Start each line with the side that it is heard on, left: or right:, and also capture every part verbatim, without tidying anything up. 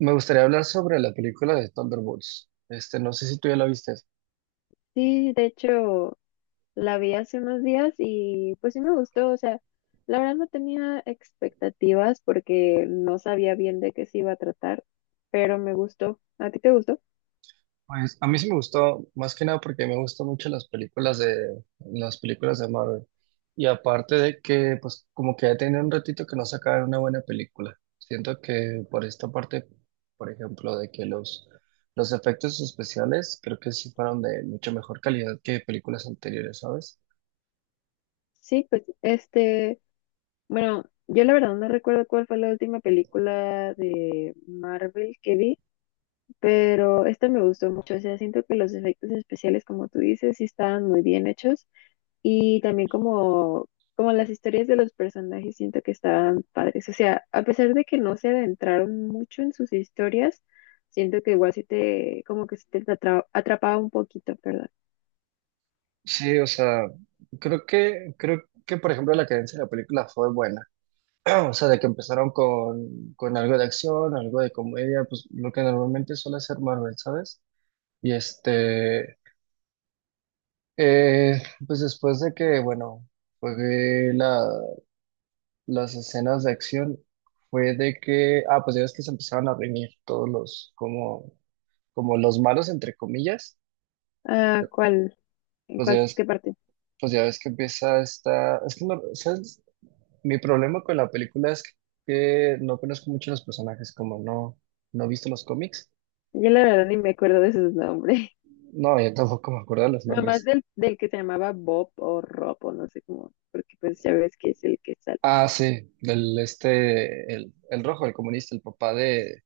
right: Me gustaría hablar sobre la película de Thunderbolts. Este, no sé si tú ya la viste.
left: Sí, de hecho, la vi hace unos días y pues sí me gustó, o sea, la verdad no tenía expectativas porque no sabía bien de qué se iba a tratar, pero me gustó. ¿A ti te gustó?
right: Pues a mí sí me gustó, más que nada porque me gustan mucho las películas de las películas de Marvel. Y aparte de que, pues como que ya tenía un ratito que no sacaban una buena película. Siento que por esta parte, por ejemplo, de que los los efectos especiales creo que sí fueron de mucha mejor calidad que películas anteriores, ¿sabes?
left: Sí, pues este, bueno, yo la verdad no recuerdo cuál fue la última película de Marvel que vi, pero esta me gustó mucho, o sea, siento que los efectos especiales, como tú dices, sí estaban muy bien hechos. Y también como, como las historias de los personajes siento que estaban padres. O sea, a pesar de que no se adentraron mucho en sus historias, siento que igual sí te, como que sí te atra- atrapaba un poquito, perdón.
right: Sí, o sea, creo que creo que por ejemplo la cadencia de la película fue buena. O sea, de que empezaron con, con algo de acción, algo de comedia, pues lo que normalmente suele hacer Marvel, ¿sabes? Y este, eh, pues después de que, bueno, fue la, las escenas de acción, fue de que, ah, pues ya ves que se empezaron a reunir todos los, como, como los malos, entre comillas,
left: Ah, ¿cuál? ¿En
right: pues ya
left: cuál? ¿Qué
right: ves,
left: parte?
right: pues ya ves que empieza esta, es que no, ¿sabes? Mi problema con la película es que no conozco mucho los personajes, como no, no he visto los cómics.
left: Yo la verdad ni me acuerdo de sus nombres.
right: No, yo tampoco me acuerdo de los
left: Nomás
right: nombres.
left: del, del que se llamaba Bob o Rob o no sé cómo, porque pues ya ves que es el que está.
right: Ah, sí, del este, el, el rojo, el comunista, el papá de,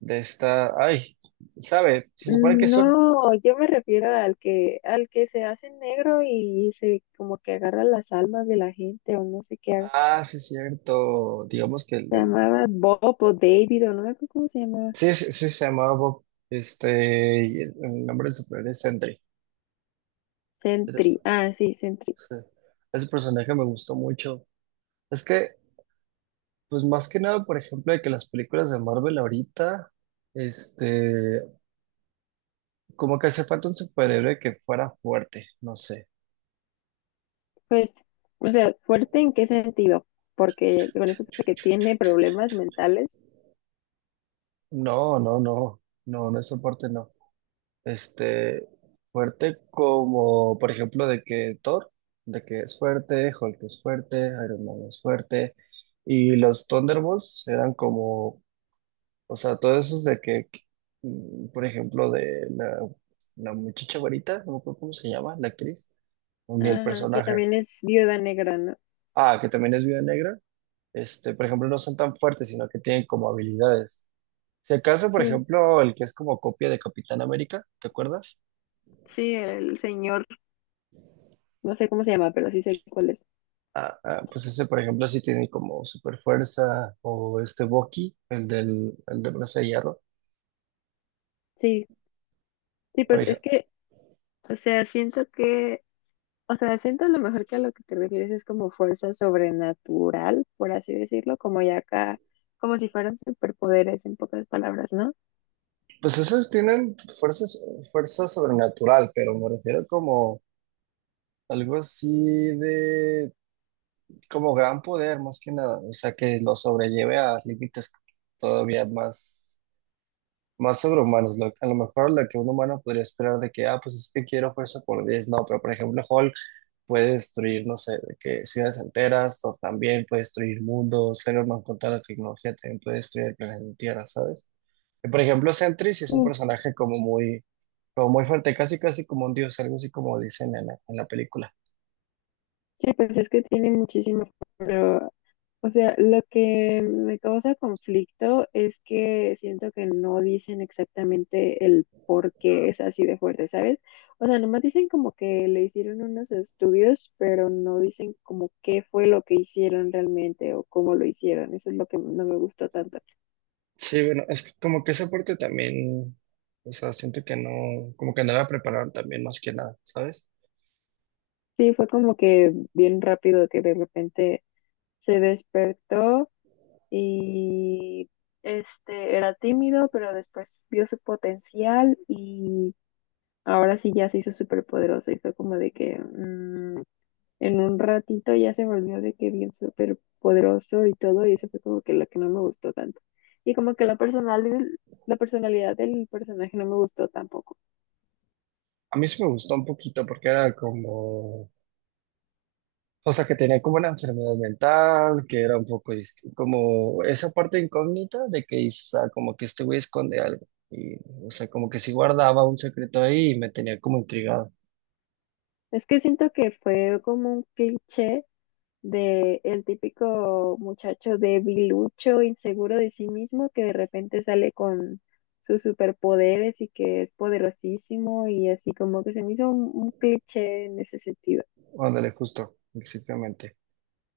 right: de esta. Ay, ¿sabe? Se supone que son.
left: No, yo me refiero al que, al que se hace negro y se como que agarra las almas de la gente o no sé qué haga.
right: Ah, sí, es cierto. Digamos que el,
left: Se
right: el-
left: llamaba Bob o David o no me acuerdo cómo se llamaba.
right: Sí, sí, sí, se llamaba Bob. Este, y el, el nombre del superhéroe es Sentry. Pero,
left: Sentry. Ah, sí, Sentry.
right: sí, ese personaje me gustó mucho. Es que, pues más que nada, por ejemplo, de que las películas de Marvel ahorita, este, como que hace falta un superhéroe que fuera fuerte, no sé.
left: Pues, o sea, fuerte en qué sentido, porque con eso de que tiene problemas mentales.
right: No, no, no, no, no es soporte, no. Este, fuerte como, por ejemplo, de que Thor, de que es fuerte, Hulk es fuerte, Iron Man es fuerte, y los Thunderbolts eran como, o sea, todos esos de que, mm, por ejemplo, de la, la muchacha varita, no me acuerdo cómo se llama, la actriz, ni el
left: Ajá, que
right: personaje.
left: también es Viuda Negra, ¿no?
right: Ah, que también es Viuda Negra, este, por ejemplo, no son tan fuertes, sino que tienen como habilidades. Si acaso, por
left: Sí,
right: ejemplo, el que es como copia de Capitán América, ¿te acuerdas?
left: sí, el señor, no sé cómo se llama, pero sí sé cuál es.
right: Ah, ah, pues ese, por ejemplo, sí tiene como super fuerza, o este Bucky, el del, el de brazo de hierro,
left: Sí, sí,
right: por
left: pues es
right: ejemplo.
left: que, o sea, siento que, o sea, siento a lo mejor que a lo que te refieres es como fuerza sobrenatural, por así decirlo, como ya acá, como si fueran superpoderes en pocas palabras, ¿no?
right: Pues esos tienen fuerzas, fuerza sobrenatural, pero me refiero como algo así de, como gran poder, más que nada. O sea, que lo sobrelleve a límites todavía más, más sobrehumanos. Lo- a lo mejor lo que un humano podría esperar de que, ah, pues es que quiero fuerza por diez no, pero por ejemplo, Hulk puede destruir, no sé, de que ciudades enteras, o también puede destruir mundos, pero más con toda la tecnología también puede destruir el planeta Tierra, ¿sabes? Y, por ejemplo, Sentry sí es un
left: Mm.
right: personaje como muy, como muy fuerte, casi casi como un dios, algo así como dicen en la, en la película.
left: Sí, pues es que tiene muchísimo, pero, o sea, lo que me causa conflicto es que siento que no dicen exactamente el por qué es así de fuerte, ¿sabes? O sea, nomás dicen como que le hicieron unos estudios, pero no dicen como qué fue lo que hicieron realmente o cómo lo hicieron. Eso es lo que no me gustó tanto.
right: Sí, bueno, es que como que esa parte también, o sea, siento que no, como que no la prepararon también más que nada, ¿sabes?
left: Sí, fue como que bien rápido que de repente se despertó y este era tímido, pero después vio su potencial y ahora sí ya se hizo súper poderoso y fue como de que mm, en un ratito ya se volvió de que bien súper poderoso y todo y eso fue como que lo que no me gustó tanto. Y como que la personal, la personalidad del personaje no me gustó tampoco.
right: A mí sí me gustó un poquito porque era como, o sea, que tenía como una enfermedad mental, que era un poco dis- como esa parte incógnita de que quizá como que este güey esconde algo. Y, o sea, como que sí guardaba un secreto ahí y me tenía como intrigado.
left: Es que siento que fue como un cliché de el típico muchacho debilucho, inseguro de sí mismo, que de repente sale con sus superpoderes y que es poderosísimo y así como que se me hizo un, un cliché en ese sentido.
right: Ándale, justo, exactamente.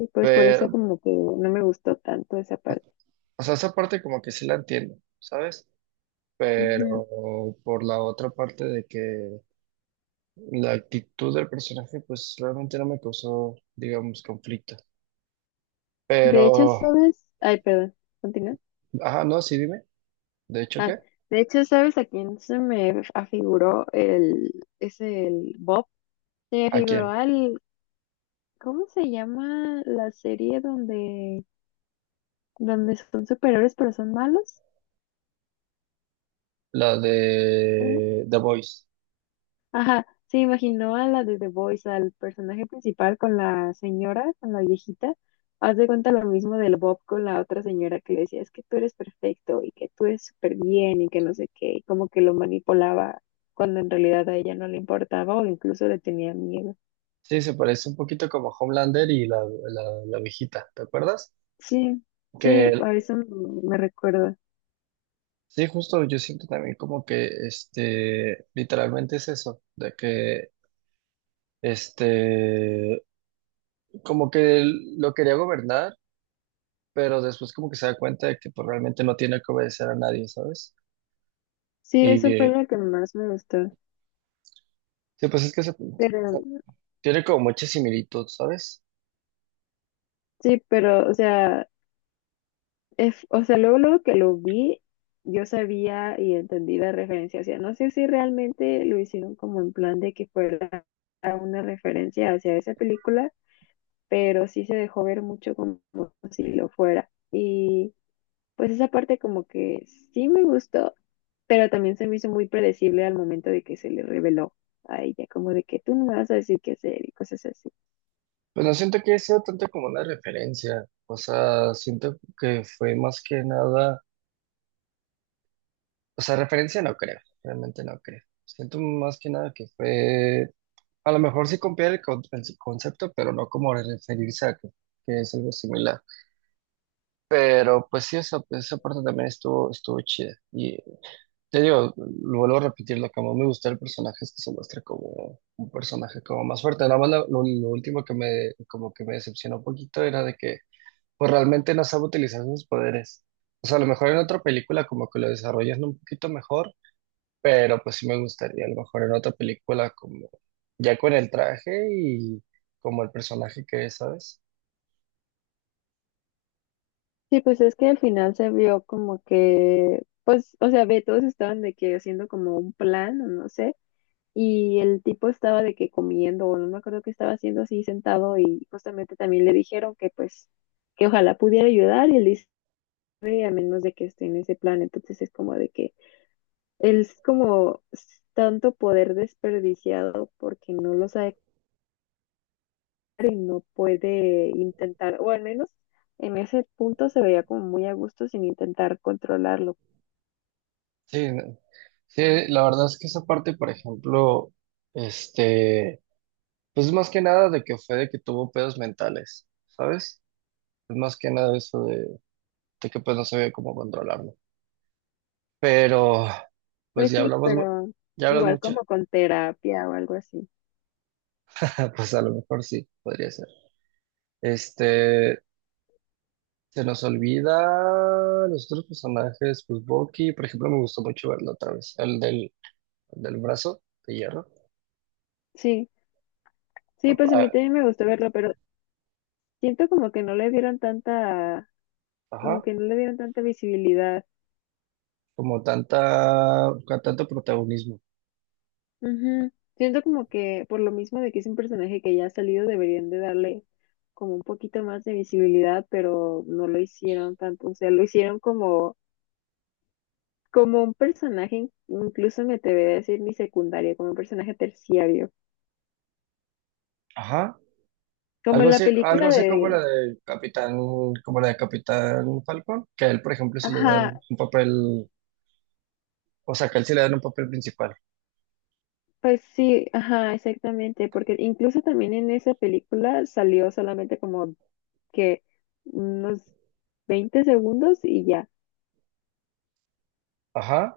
left: Y pues por eso
right: Pero,
left: como que no me gustó tanto esa parte.
right: o sea, esa parte como que sí la entiendo, ¿sabes?
left: Ujú.
right: Pero por la otra parte de que la actitud del personaje, pues realmente no me causó, digamos, conflicto.
left: De hecho,
right: Pero,
left: ¿sabes? Ay, perdón, continúa.
right: ajá, no, sí, dime. ¿De hecho
left: Ah,
right: qué?
left: de hecho, ¿sabes a quién se me afiguró el, es el Bob? Se me
right: ¿A
left: afiguró
right: quién?
left: al, ¿cómo se llama la serie donde donde son superhéroes pero son malos?
right: La
left: ¿Sí?
right: de The Voice.
left: Ajá, se imaginó a la de The Voice, al personaje principal con la señora, con la viejita. Haz de cuenta lo mismo del Bob con la otra señora que le decía, es que tú eres perfecto y que tú eres súper bien y que no sé qué, y como que lo manipulaba cuando en realidad a ella no le importaba o incluso le tenía miedo.
right: Sí, se parece un poquito como Homelander y la, la, la viejita, ¿te acuerdas?
left: Sí, sí,
right: Que
left: a eso me me recuerda.
right: sí, justo yo siento también como que este, literalmente es eso, de que este, como que él lo quería gobernar, pero después como que se da cuenta de que pues, realmente no tiene que obedecer a nadie, ¿sabes?
left: Sí,
right: Y
left: eso fue
right: eh,
left: lo que más me gustó.
right: sí, pues es que se- o
left: Pero,
right: sea, tiene como mucha similitud, ¿sabes?
left: sí, pero, o sea, es, o sea, luego, luego que lo vi, yo sabía y entendí la referencia. O sea, no sé si realmente lo hicieron como en plan de que fuera a una referencia hacia esa película, pero sí se dejó ver mucho como si lo fuera. Y pues esa parte como que sí me gustó, pero también se me hizo muy predecible al momento de que se le reveló a ella, como de que tú no me vas a decir qué hacer y cosas así.
right: Bueno, siento que he sido tanto como una referencia, o sea, siento que fue más que nada, o sea, referencia no creo, realmente no creo. Siento más que nada que fue, a lo mejor sí copiar el, con- el concepto, pero no como referirse a que, que es algo similar. Pero pues sí, esa, esa parte también estuvo, estuvo chida. Y te digo, lo vuelvo a repetir, lo que más me gusta del personaje es que se muestra como un personaje como más fuerte. Nada más lo, lo- lo último que me, como que me decepcionó un poquito era de que pues realmente no sabe utilizar sus poderes. O sea, a lo mejor en otra película como que lo desarrollan un poquito mejor, pero pues sí me gustaría a lo mejor en otra película como ya con el traje y como el personaje que es, ¿sabes?
left: Sí, pues es que al final se vio como que, pues, o sea, ve, todos estaban de que haciendo como un plan, o no sé, y el tipo estaba de que comiendo, o no me acuerdo qué estaba haciendo así sentado, y justamente también le dijeron que pues, que ojalá pudiera ayudar, y él dice, "Ay, a menos de que esté en ese plan", entonces es como de que él es como tanto poder desperdiciado porque no lo sabe y no puede intentar, o al menos en ese punto se veía como muy a gusto sin intentar controlarlo.
right: Sí, no- sí, la verdad es que esa parte, por ejemplo, este, pues más que nada de que fue de que tuvo pedos mentales, ¿sabes? Pues más que nada eso de, de que pues no sabía cómo controlarlo. Pero, pues
left: Pues
right: ya
left: sí,
right: hablamos, mu-
left: pero
right: ya hablas
left: igual
right: mucho.
left: como con terapia o algo así.
right: Pues a lo mejor sí, podría ser. Este, se nos olvida los otros personajes, pues Bucky, por ejemplo, me gustó mucho verlo otra vez, el del, del brazo de hierro.
left: Sí,
right: A-
left: sí, pues a mí
right: a-
left: también me gustó verlo, pero siento como que no le dieron tanta, como
right: Ajá,
left: que no le dieron tanta visibilidad.
right: como tanta, con tanto protagonismo.
left: Ujú. Siento como que por lo mismo de que es un personaje que ya ha salido, deberían de darle como un poquito más de visibilidad, pero no lo hicieron tanto. O sea, lo hicieron como, como un personaje, in- incluso me atrevería a decir ni secundario, como un personaje terciario.
right: Ajá,
left: Como
right: algo
left: en la
right: así, algo
left: película
right: así como la
left: de...
right: de Capitán, como la de Capitán Falcon, que a él, por ejemplo, sí le
left: Ajá,
right: dan un papel, o sea, que a él sí le dan un papel principal.
left: pues sí, ajá, exactamente, porque incluso también en esa película salió solamente como que unos veinte segundos y ya,
right: Ajá.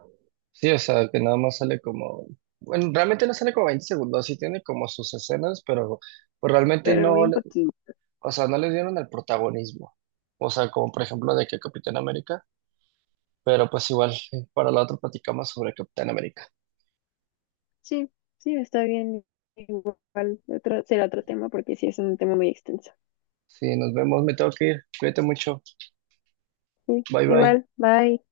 right: Sí, o sea, que nada más sale como, bueno, realmente no sale como veinte segundos, sí tiene como sus escenas, pero pues realmente
left: pero
right: no,
left: bien
right: le-
left: poquito.
right: o sea, no le dieron el protagonismo. O sea, como por ejemplo de que Capitán América, pero pues igual para la otra platicamos sobre Capitán América.
left: Sí, sí, está bien, igual, otro, será otro tema porque sí es un tema muy extenso.
right: Sí, nos vemos, me tengo que ir. Cuídate mucho.
left: Sí,
right: Bye bye.
left: igual, bye.